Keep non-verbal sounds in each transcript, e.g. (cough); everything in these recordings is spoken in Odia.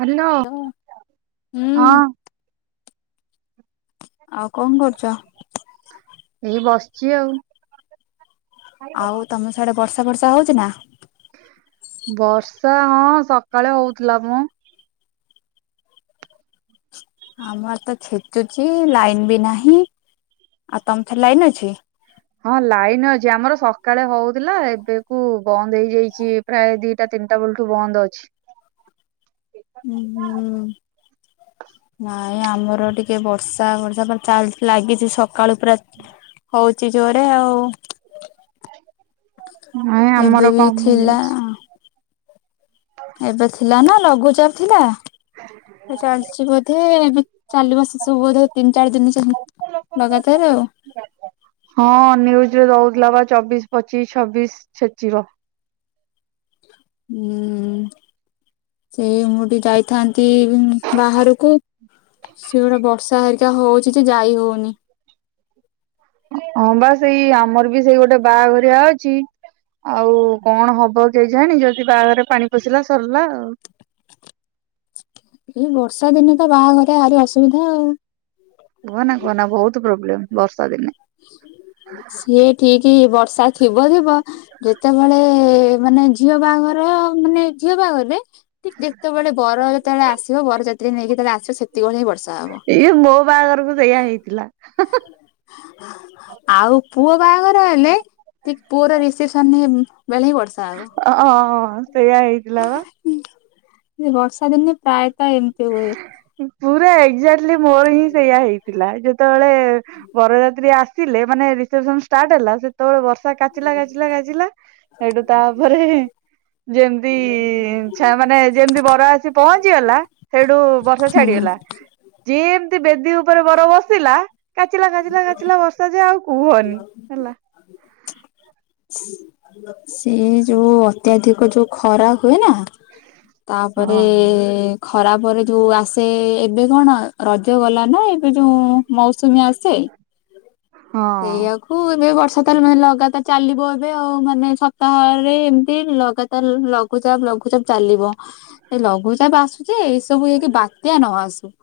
କାରଣ ହଁ। ହୁଁ ଆଉ କଣ କରୁଛ? ଏଇ ବସିଛି ଆଉ ଆଉ ତମେ ସିଆଡେ ବର୍ଷା ଫର୍ଷା ହଉଛି ନା। ବର୍ଷା ହଁ ସକାଳେ ହଉଥିଲା ମଁ। ଆମର ତ ଛେଚୁଛି ଲାଇନ ବି ନାହିଁ ଆଉ ତମେ ଥରେ ଲାଇନି ଅଛି। ହଁ ଲାଇନ୍ ଅଛି ଆମର ସକାଳେ ହଉଥିଲା ଏବେ କୁ ବନ୍ଦ ହେଇଯାଇଛି। ପ୍ରାୟ ଦିଟା ତିନିଟା ବେଳଠୁ ବନ୍ଦ ଅଛି। ହୁଁ ହୁଁ। ନାଇଁ ଆମର ଟିକେ ବର୍ଷା ବର୍ଷା ଚାଲି ଲାଗିଛି। ସ ସକାଳୁ ପୁରା ହଉଚି ଜୋରେ ଆଉ। ନାଇଁ ଏବେ ଆମର ବି କମି ଥିଲା। ଯାଇଛି ଏବେ ଥିଲା ନା ଲଘୁଚାପ ଥିଲା। ଚାଲିଛି ବୋଧେ ଏବେ ଚାଲିବ ସେ ସବୁ ବୋଧେ ତିନି ଚାରି ଦିନ ଚାହିଁ ଲଗାତାର ଆଉ। ହଁ ନ୍ୟୁଜରେ ଦଉଥିଲା ବା ଚବିଶ ପଚିଶ ଛବିଶ ଛେଚିବ। ହୁଁ ସେଇ ମୁଁ ଟିକେ ଯାଇଥାନ୍ତି ବାହାରକୁ। ସେ ଗୋଟେ ବର୍ଷା ହେରିକା ହଉଛି ଯେ ଯାଇ ହଉନି। ହଁ ବା ସେଇ ଆମର ବି ସେଇ ଗୋଟେ ବାଆଘରିଆ ଅଛି। ଆଉ କଣ ହବ କେଜାଣି ଯଦି ବାହାଘରେ ପାଣି ପଶିଲା ସରିଲା ଆଉ। ଏଇ ବର୍ଷା ଦିନେ ତ ବାଆଘରିଆ ଆହୁରି ଅସୁବିଧା ଆଉ। କୁହନା କୁହନା ବହୁତ ପ୍ରୋବ୍ଲେମ୍ ବର୍ଷା ଦିନେ। ସିଏ ଠିକ ବର୍ଷା ଥିବ ଥିବ ଯେତେବେଳେ ମାନେ ଝିଅ ବାହାଘର ମାନେ ଝିଅ ବାହାଘରରେ ଯେତେବେଳେ ବର ଯେତେବେଳେ ଆସିବ ବରଯାତ୍ରୀ ନେଇକି ଯେତେବେଳେ ଆସିବ ସେତିକିବେଳେ ଏ ବର୍ଷା ହବ। ଇଏ ମୋ ବାହାଘରକୁ ସେଇଆ ହେଇଥିଲା। ହଁ ହଁ। ଆଉ ପୁଅ ବାହାଘର ହେଲେ ଠିକ ପୁଅର ରିସେପସନ ବେଳେ ହିଁ ବର୍ଷା ହେବ। ଅ ଅ ଅ ସେଇୟା ହେଇଥିଲା ବା। ବର୍ଷା ଦିନେ ପ୍ରାୟ ତ ଏମିତି ହୁଏ। ପୁରା ଏକ୍ଜାକ୍ଟଲି ମୋର ହିଁ ସେଇୟା ହେଇଥିଲା ଯେତେବେଳେ ବରଯାତ୍ରୀ ଆଶ୍ ଥିଲେ ମାନେ ରିସେପସନ ଷ୍ଟାର୍ଟ ହେଲା ସେତେବେଳେ ବର୍ଷା କାଚିଲା କାଚିଲା କାଚିଲା। ହେଇଠୁ ତାପରେ ଯେମିତି ଛା ମାନେ ଯେମିତି ବର ଆସି। ପହଞ୍ଚିଗଲା ସେଇଠୁ ବର୍ଷା ହୁଁ ଛାଡିଗଲା। ଯେମିତି ବେଦି ଉପରେ ବର ବସିଲା କାଚିଲା କାଚିଲା କାଚିଲା ବର୍ଷା ଯେ ଆଉ କୁହନି ହେଲା। ହୁଁ। ସେ ଯୋଉ ଅତ୍ୟାଧିକ ଯୋଉ ଖରା ହୁଏ ନା ତା ପରେ ହଁ। ଖରାପରେ ଯୋଉ ଆସେ ଏବେ କଣ ରଜ ଗଲା ନା ଏବେ ଯୋଉଁ ମୌସୁମୀ ଆସେ। ହଁ। ସେଇଆ କୁ ଏବେ ବର୍ଷା ତାହେଲେ ମାନେ ଲଗାତାର ଚାଲିବ ଏବେ ଆଉ ମାନେ ସପ୍ତାହରେ ଏମିତି ଲଗା ତାର ଲଘୁଚାପ ଲଘୁଚାପ ଚାଲିବ। ଏ ଲଘୁଚାପ ଆସୁ ଯେ ଏଇ ସବୁ ହେଇକି ବାତ୍ୟା ନ ଆସୁ।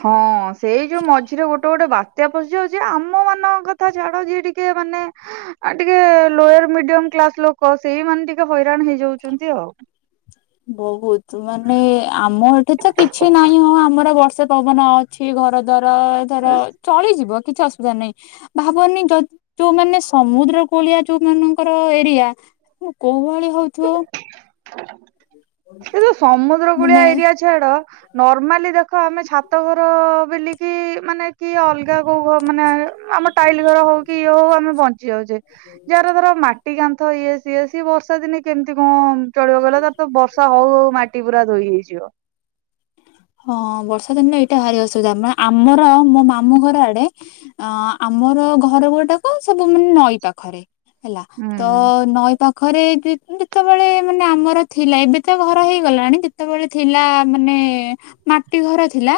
ହଁ ସେଇ ଯୋଉ ମଝିରେ ଗୋଟେ ଗୋଟେ ବାତ୍ୟା ପଶିଯାଉଛି ଆମ ମାନଙ୍କ କଥା ଛାଡ ଯିଏ ଟି କେ ମାନେ ଆଁ ଟିକେ ଲୋୟର ମିଡିଅମ୍ କ୍ଲାସ ଲୋକ ସେଇମାନେ ଟିକେ ହଇରାଣ ହେଇଯାଉଛନ୍ତି ଆଉ। ବହୁତ ମାନେ ଆମ ଏଠି ତ କିଛି ନାହିଁ ହଁ ଆମର ବର୍ଷା ପବନ ଅଛି ଘରଦ୍ୱାର ଧର ଚଳିଯିବ କିଛି ଅସୁବିଧା ନାହିଁ। ଭାବନି ଯ ଯୋଉମାନେ ସମୁଦ୍ର କୂଳିଆ ଯୋଉ ମାନଙ୍କର ଏରିଆ (unintelligible) କୋଉ ଭଳି ହଉଥିବ। ଏ ଯୋଉ ସମୁଦ୍ର କୂଳିଆ ମାନେ ଏରିଆ ଛାଡ ନର୍ମାଲି ଦେଖ ଆମେ ଛାତଘର ବିଲିକି ମାନେ କିଏ ଅଲଗା କୋଉ ଘ ମାନେ ଅଁ ଆମ ଟାଇଲ ଘର ହଉ କି ଇଏ ହଉ ଆମେ ବଞ୍ଚି ଯାଉଛେ। ଯାହାର ଧର ମା ଟି କାନ୍ଥ ଇଏ ସିଏ ସିଏ ବର୍ଷା ଦିନେ କେମିତି କଣ ଚଳିବ କହିଲ? (unintelligible) ତ ବର୍ଷା ହଉ ହଉ ମାଟି ପୁରା ଧୋଇ ହେଇଯିବ। ହଁ ବର୍ଷା ଦିନରେ ଏଇଟା ଭାରି ଅସୁବିଧା। ମାନେ ଆମର ମୋ ମାମୁଁ ଘର ଆଡେ ଅଁ ଆମର ଘର ଗୋଡାକ ସବୁ ମାନେ ନଈ ପାଖରେ। ହେଲା ହୁଁ ତ ନଈ ପା ଖରେ ଯେ-ଯେତେବେଳେ ମାନେ ଆମର ଥିଲା ଏବେ ତ ଘର ହେଇଗଲାଣି ଯେତେବେଳେ ଥିଲା ମାନେ ମାଟି ଘର ଥିଲା,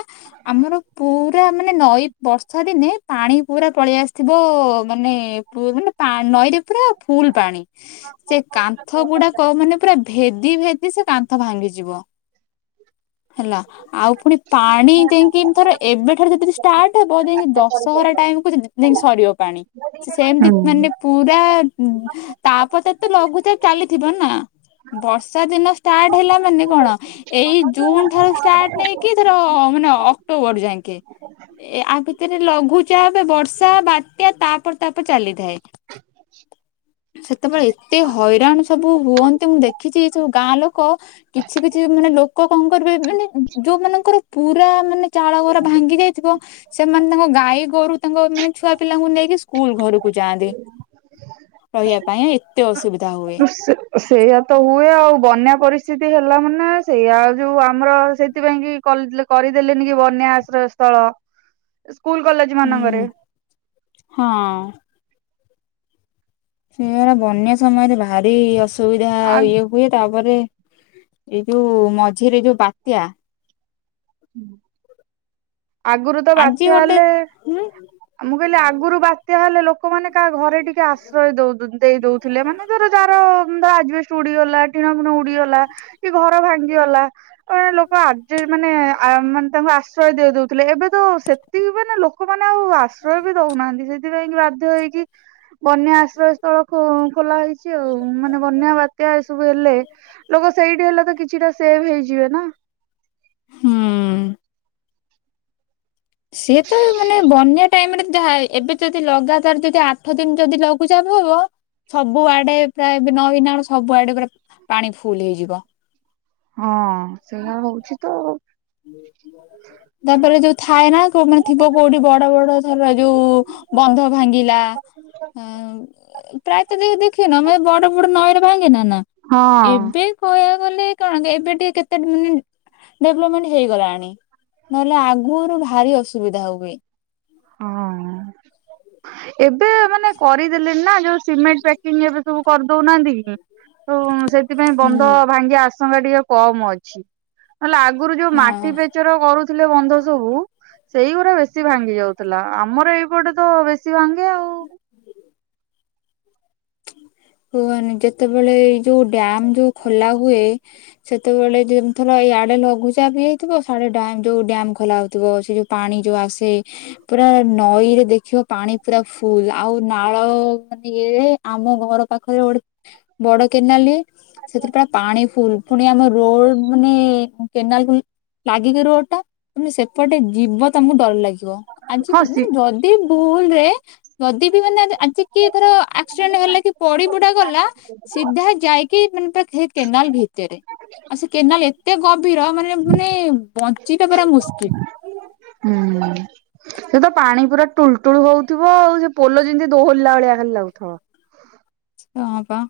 ଆମର ପୁରା ମାନେ ନଈ ବର୍ଷା ଦିନେ ପାଣି ପୁରା ପଳେଇ ଆସିଥିବ ମାନେ ପୁ ମାନେ ପା ନଈରେ ପୁରା ଫୁଲ୍ ପାଣି। ସେ କାନ୍ଥଗୁଡାକ ମାନେ ପୁରା ଭେ ଦି ଭେଦି ସେ କାନ୍ଥ ଭାଙ୍ଗିଯିବ ହେଲା। ଆଉ ପୁଣି ପାଣି ଯାଇକି ଥର ଏବେଠାରୁ ଯଦି (unintelligible) ଷ୍ଟାର୍ଟ ହବ ଯାଇକି ଦଶହରା ଟାଇମକୁୁ ଯ-ଯ ଯାଇକି ସରିବ ପାଣି ସେ ସେମିତି ହୁଁ। ମାନେ ପୁରା ତା ପରେ ତାର ତ ଲଘୁଚାପ ଚାଲିଥିବ ନା। ବର୍ଷା ଦିନ ଷ୍ଟାର୍ଟ ହେଲା ମାନେ କଣ ଏଇ ଜୁନ୍ ଠାରୁ ଷ୍ଟାର୍ଟ ନେଇକି ଧର ମାନେ ଅ-ଅକ୍ଟୋବର ଯାଁକେ। ଏ ଆ ଭିତେରେ ଲଘୁଚାପ ବର୍ଷା, ବାତ୍ୟା ତା ପରେ ତା ପରେ ଚାଲିଥାଏ। (inaudible) ସେତେବେଳେ ଏତେ ହଇରାଣ ସବୁ ହୁଅନ୍ତି ମୁଁ ଦେଖିଛି ସବୁ ଗାଁ ଲୋକ କିଛି କିଛି ମାନେ ଲୋକ କଣ କରିବେ ମାନେ ଉଁ ଯୋଉ ମାନଙ୍କର ପୁରା ମାନେ ଚାଳ ଘର ଭାଙ୍ଗି ଯାଇଥିବ ସେମାନେ ତାଙ୍କ ଗାଈଗୋରୁ ତାଙ୍କ ମାନେ ଛୁଆ ପିଲାଙ୍କୁ ନେଇକି ସ୍କୁଲ ଘରୁ କୁ ଯାଆନ୍ତି ରହିବା ପାଇଁ। ଏତେ ଅସୁବିଧା ହୁଏ। ସେଇଆ ତ ହୁଏ ଆଉ। ବନ୍ୟା ପରିସ୍ଥିତି ହେଲା ମାନେ ସେଇଆା ଆଉ ଯୋଉ ଆମର ସେଇଥିପାଇଁ କି କଲେ କରିଦେଲେନି କି ବନ୍ୟା ଆଶ୍ରୟ ସ୍ଥଳ। ସ୍କୁଲ କଲେଜ୍ ହୁଁ ହଁ। ସେରା ବନ୍ୟା ସମୟରେ ଭାରି ଅସୁବିଧା ଆ ଆଉ ଇଏ ହୁଏ ତାପରେ ଏଇ ଯୋଉ ମଝିରେ ଯୋଉ ବାତ୍ୟା। ଆଗୁରୁ ତ ଆଜି ବାତ୍ୟା ଗୋଟେ ହେଲେ ହୁଁ ମୁଁ କହିଲି ଆଗୁରୁ ବାତ୍ୟା ହେଲେ ଲୋକମାନେ କାହା ଘରେ ଟିକେ ଆଶ୍ରୟ ଦଉ ଦେଇ ଦଉଥିଲେ। ମାନେ ଧର ଯାହାର ଆଜବେଷ୍ଟ ଚୁଡିଗଲା ଟିଣ ଫୁଣ ଉଡିଗଲା କି ଘର ଭାଙ୍ଗିଗଲା ମାନ ଲୋକ ଆଜ ମାନେ ମାନେ ତାଙ୍କୁ ଆଶ୍ରୟ ଦେଇ ଦଉଥିଲେ। ଏବେ ତ ସେତିକି ମାନ ଲୋକମାନେ ଆଉ ଆଶ୍ରୟ ବି ଦଉନାହାନ୍ତି। ସେ ସେଥିପାଇଁ ବାଧ୍ୟ ହେଇକି ବନ୍ୟା ଆଶ୍ରୟ ସ୍ଥଳ ଖୋ ଖୋଲା ହେଇଛି ଆଉ। ମାନେ ବନ୍ୟା ବାତ୍ୟା ଏସବୁ ହେଲେ ଲୋକ ସେଇଠି ହେଲେ ତ କିଛିଟା ସେଭ ହେଇଯିବେ ନା। ହୁଁ। ସିଏ ତ ମାନେ ବନ୍ୟା ଟାଇମରେ ଯାହା ଏବେ ଯଦି ଲଗାତାର ଯଦି ଆ ଆଠ ଦିନ ଯଦି ଲଘୁଚାପ ହବ ସବୁ ଆଡେ ପ୍ରାୟବେ ନଇନା ସବୁ ଆଡେ ପୁରା ପାଣି ଫୁଲ ହେଇଯିବ। ହଁ ସେଇଆ ହଉଛି ତ। ତାପରେ ଯୋଉ ଥାଏ ନା କୋଉ ମାନେ ଥିବ କୋଉଠି ବଡ ବଡ ଧର ଯୋଉ ବନ୍ଧ ଭାଙ୍ଗିଲା। ଆଁ ପ୍ରାୟତଃ ଦେ ଦେଖିନ ମୁ ବଡ ବଡ ନଈରେ ଭାଙ୍ଗେନା ନା। ହଁ ଏବେ କହିବା ଗଲେ କଣ ଏବେ ଟିକେ କେତେ ମାନେ ଡେବ୍ଲୋମେଣ୍ଟ ହେଇଗଲାଣି ନହେଲେ ଆଗରୁ ଭାରି ଅସୁବିଧା ହୁଏ। ହଁ ଏବେ ମାନେ କରିଦେଲେ ନା ଯୋଉ ସିମେଣ୍ଟ ପ୍ୟାକିଙ୍ଗ ଏବେ ସବୁ କରି ଦଉନାହାନ୍ତି କି ତ ସେଥିପାଇଁ ହୁଁ। ବନ୍ଧ ଭାଙ୍ଗି ଆସ ସଂଖ ଟିକେ କମ୍ ଅଛି। ନହେଲେ ଆଗରୁ ଯୋଉ ହଁ। ମାଟି ପେ କରୁଥିଲେ ବନ୍ଧ ସବୁ ସେଇଗୁଡା ବେଶୀ ଭାଙ୍ଗି ଯାଉଛି। ଥିଲା ଆମର ଏଇପଟେ ତ ବେଶୀ ଭାଙ୍ଗେ ଆଉ। କୁହନି ଯେତେବେଳେ ଏଇ ଯୋଉ ଡ୍ୟାମ ଯୋଉ ଖୋଲା ହୁଏ। ସେତେବେଳେ ଯେମିତି ଥର ଇଆଡେ ଲଘୁଚାପ ହେଇଥିବ ସିଆଡେ ଯୋଉ ଡ୍ୟାମ ଖୋଲା ହଉଥିବ। ସେ ଯୋଉ ପାଣି ଯୋଉ ଆସେ। ପୁରା ନଈରେ ଦେଖିବ ପାଣି ପୁରା ଫୁଲ। ଆଉ ନାଳ ମାନେ ଇଏ ଆମ ଘର ପାଖରେ ଗୋଟେ ବଡ କେନାଲି ସେଥିରେ ପାୟ ପାଣି ଫୁଲ ପୁଣି ଆମ ରୋଡ ମାନେ କେନାଲ ଫୁଲ। ଲାଗିକି ରୁହ ଟା ତମେ ସେପଟେ ଯିବ ତମକୁ ଡର ଲାଗିବ। ଆଜି ହଁ ସି ମାନେ ଯଦି ଭୁଲରେ ଯଦି ବି ମାନେ ଆଜିକି ଧର ଆକ୍ସିଡେଣ୍ଟ ହେଲା କି ପଡି ପୁଡା ଗଲା ସିଧା ଯାଇକି ମାନେ କେନାଲ ଭିତରେ। ଆଉ ସେ କେନାଲ ଏତେ ଗଭୀର ମାନେ ମାନେ ବଞ୍ଚିବା ପରା ମୁସ୍କିଲ। ହୁଁ। ସେ ତ ପାଣି ପୁରା ଟୁଲ ଟୁଳ ହଉଥିବ ଆଉ। ସେ ପୋଲ ଯେମିତି ଦୋହରିଲା ଭଳିଆ ଖାଲି ଲାଗୁଥିବ। ହଁ ପା।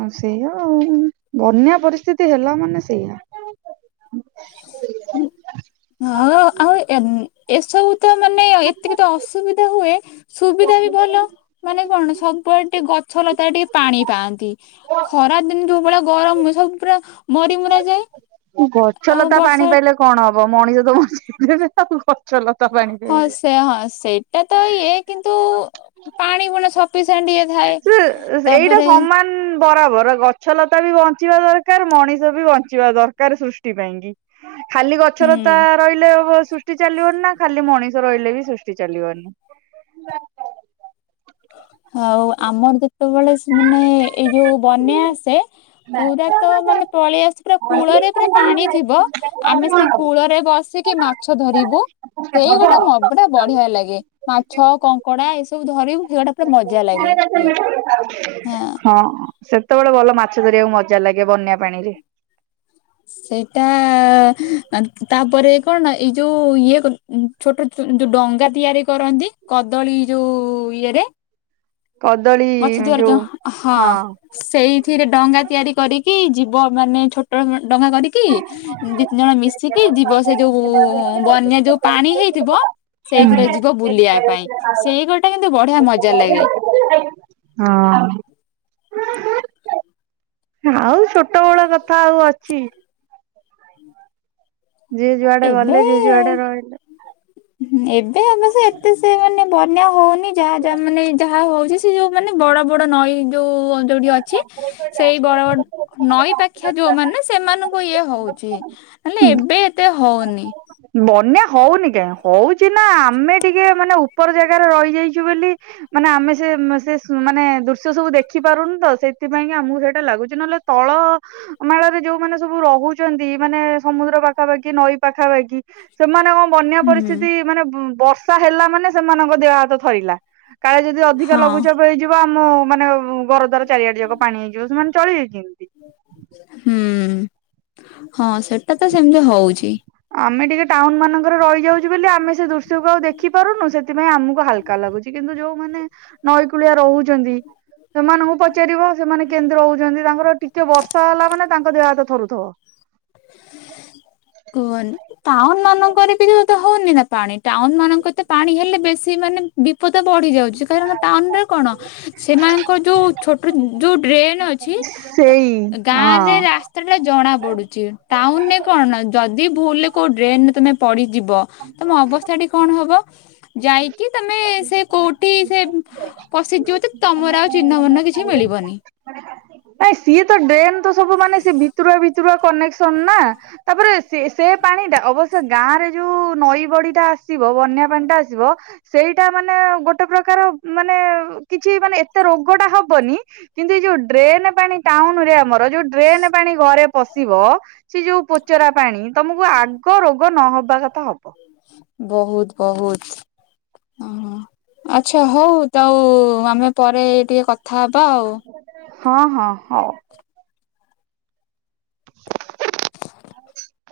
ଆଉ ସେଇଆ ଆଉ। ବନ୍ୟା ପରିସ୍ଥିତି ହେଲା ମାନେ ସେଇଆ। ହଁ ଆଉ ଏବ୍ ଏସବୁ ତ ମାନେ ଏତିକି ତ ଅସୁବିଧା ହୁଏ ସୁବିଧା ବି ଭଲ। ମାନେ କଣ ସବୁଆଡେ ଟିକେ ଗଛ ଲତା ଟିକେ ପାଣି ପାଆନ୍ତି। ଖରା ଦିନ ଯୋଉ ଭଳିଆ ଗରମ ସବୁ ପୁରା ମରି ମୁରା ଯାଏ। ଗଛ ଆଉ ଲତା ପାଣି ବର୍ଷା ପାଇଲେ କଣ ହବ? ମଣିଷ ତ ବଞ୍ଚେଇ ଦେବେ। ଆଉ ଗଛ ଲତା ପାଣି ହଁ ପାଇବେ। ସେ ହଁ ସେଇଟା ତ ଇଏ କିନ୍ତୁ ପାଣି ଭଳିଆ ସଫିସିଏଣ୍ଟ ଇଏ ଥାଏ ସେ ଏଇଟା ତାପରେ ସମାନ ବରାବର ଗଛଲତା ବି ବଞ୍ଚିବା ଦରକାର ମଣିଷ ବି ବଞ୍ଚିବା ଦରକାର ସୃଷ୍ଟି ପାଇଁ କିି। ଖାଲି ଗଛ ହୁଁ। ଲତା ରହିଲେ ହବ ସୃଷ୍ଟି ଚାଲିବନି ନା ଖାଲି ମଣିଷ ରହିଲେ ବି ସୃ ଷ୍ଟି ଚାଲିବନି। ହଉ ଆମର ଯେତେବେଳେ ଶ୍ ମାନେ ଏଇ ଯୋଉ ବନ୍ୟା ଆସେ ପୁରା ତ ମାନେ ପଳେଇ ଆସେ ପୁରା କୂଳରେ ପୁରା ପାଣି ଥିବ ଆମେ ସେ କୂଳରେ ବସିକି ମାଛ ଧରିବୁ ସେଇ ଗୋଟେ (unintelligible) ବଢିଆ ଲାଗେ। ମାଛ, କଙ୍କଡା ଏ ସବୁ ଧରିବୁ ସେଗୁଡା ପୁରା ମଜା ଲାଗେ ଇଏ ହଁ। ସେତେବେଳେ ଭଲ ମାଛ ଧରିବାକୁ ମଜା ଲାଗେ ବନ୍ୟା ପାଣି ରେ। ସେଇଟା ତାପରେ କଣ ଏଇ ଯୋଉ ଇଏ କଣ ଉଁ ଛୋଟ ଯୋଉ ଡଙ୍ଗା ତିଆରି କରନ୍ତି କଦଳୀ ଯୋଉ ଇଏ ରେ କଦଳୀ ଗଛ ଚଢ଼ୁଚ ଯୋଉ ହଁ। ସେଇଥିରେ ଡଙ୍ଗା ତିଆରି କରିକି ଯିବ ମାନେ ଛୋଟ ଡଙ୍ଗା କରି କି ଦି ତିନି ଜଣ ମିଶିକି ଯିବ ସେଇ ଯୋଉ ବନ୍ୟା ଯୋଉ ପାଣି ହେଇଥିବ ହଁ ସେଇଥିରେ ଯିବ ବୁଲିବା ପାଇଁ ସେଇ ଗୋଟା କିନ୍ତୁ ବଢିଆ ମଜା ଲାଗେ। ହଁ। ଆଉ ଛୋଟ ବେଳ କଥା ଆଉ ଅଛି? ଯିଏ ଯୁଆଡେ ଗଲେ ଯିଏ ଯୁଆଡେ ରହିଲେ। ହୁଁ ଏବେ ଆମେ ସେ ଏତେ ସେତେ ମାନେ ବନ୍ୟା ହଉନି ଯାହା ଯାହା ମାନେ ଯାହା ହଉଛି ସେ ଯୋଉ ମାନେ ବଡ ବଡ ନଈ ଯୋଉ ଅଞ୍ଚଳ ଯୋଉଠି ଅଛି ସେଇ ବଡ ବ ନଈ ପାଖିଆ ଯୋଉମାନେ ସେମାନଙ୍କୁ ଇଏ ହଉଛି ନହେଲେ ଏବେ ଏତେ ହଉନି। ବନ୍ୟା ହଉନି କାଇଁ ହଉଛି ନା ଆମେ ଟିକେ ମାନେ ଉପର ଜାଗାରେ ରହିଯାଇଛୁ ବେଲି ମାନେ ଆମେ ସେ ଉଁ ସେ ଉଁ ମାନେ ଦୃଶ୍ୟ ସବୁ ଦେଖି ପାରୁନୁ ତ ସେଥିପାଇଁ କି ଆମକୁ ସେଇଟା ଲାଗୁଛି ନହେଲେ ତଳ ମାଳରେ ଯୋଉମାନେ ସବୁ ରହୁଛନ୍ତି, ମାନେ ସମୁଦ୍ର ପାଖାପାଖି ନଈ ପାଖାପାଖି ସେମାନେ କଣ ବନ୍ୟା ହୁଁ ପରିସ୍ଥିତି ମାନେ ବର୍ଷା ହେଲା ମାନେ ସେମାନଙ୍କ ଦେହ ହାତ ଥରିଲା। କାଳେ ଯଦି ଅଧିକା ହଁ ଲଗୁଚାପ ପ ହେଇଯିବ ଆମ ମାନେ ଘର ଦ୍ୱାର ଚାରିଆଡେ ଯାକ ପାଣି ହେଇଯିବ ସେମାନେ ଚଳିବେ କେମିତି? ହୁଁ ହଁ ସେଟା ତ ସେମିତି ହଉଛି। ଆମେ ଟିକେ ଟାଉନ ମାନଙ୍କରେ ରହିଯାଉଛୁ ବୋଲି ଆମେ ସେ ଦୃଶ୍ୟକୁ ଆଉ ଦେଖିପାରୁନୁ ସେଥିପାଇଁ ଆମକୁ ହାଲ କା ଲାଗୁଛି କିନ୍ତୁ ଯୋଉ ମାନେ ନଈକୂଳିଆ ରହୁ ଛନ୍ତି ସେମାନଙ୍କୁ ପଚାରିବ ସେମାନେ କେମତି ରହୁ ଛନ୍ତି ତାଙ୍କର ଟିକେ ବର୍ଷା ହେଲା ମାନେ ତାଙ୍କ ଦେହ ହାତ ଥରୁଥବ। କୁହନି ଟାଉନମାନଙ୍କରେ ବି ତ ଏତେ ହଉନି ନା ପାଣି ଟାଉନମାନଙ୍କ ତ ପାଣି ହେଲେ ବେଶୀ ମାନେ ବିପଦ ବଢି ଯାଉଛି। କାରଣ ଟାଉନରେ କଣ ସେମାନଙ୍କ ଯୋଉ ଛୋଟ ଯୋଉ ଡ୍ରେନ ଅଛି ସେଇ ହଁ। ସେଟା ଜଣା ପଡୁଛି ଟାଉନରେ କଣ ଯଦି ଭୁଲରେ କୋଉ ଡ୍ରେନରେ ତମେ ପଡିଯିବ ତମ ଅବସ୍ଥାଟି କଣ ହବ ଯାଇକି ତମେ ସେ କୋଉଠି ସେ ପଶିଯିବ ତ ତମର ଆଉ ଚିହ୍ନବଣ୍ଣ କିଛି ମିଳିବନି। ନାଇଁ ସିଏ ତ ଡ୍ରେନ ତ ସବୁ ମାନେ ସେ ଭିତରୁଆ ଭିତରୁଆ କନେକ୍ସନ ନା! ତାପରେ ସେ ସେ ପାଣି ଟା ଅବଶ୍ୟ ଗାଁ ରେ ଯୋଉ ନଈ ବଡି ଟା ଆସିବ ବନ୍ୟା ପାଣି ଟା ଆସିବ ସେଇଟା ମାନେ ଗୋଟେ ପ୍ରକାର ମାନେ କିଛି ମାନେ ଏତେ ରୋଗଟା ହବନି କିନ୍ତୁ ଏ ଯଉ ଡ୍ରେନେ ପାଣି ଟାଉନୁ ରେ ଆମର ଯଉ ଡ୍ରେନେ ପାଣି ଘରେ ପଶିବ ସେ ଯଉ ପୋଚରା ପାଣି ତମକୁ ଆଗ ରୋଗ ନହବା କଥା ହବ। ବହୁତ୍ -ବହୁତ୍। ଓହୋ ଆଚ୍ଛା ହଉ ତଉ ଆମେ ପରେ ଟିକେ କଥା ହବା ଆଉ। ହଁ- ହଁ ହଉ।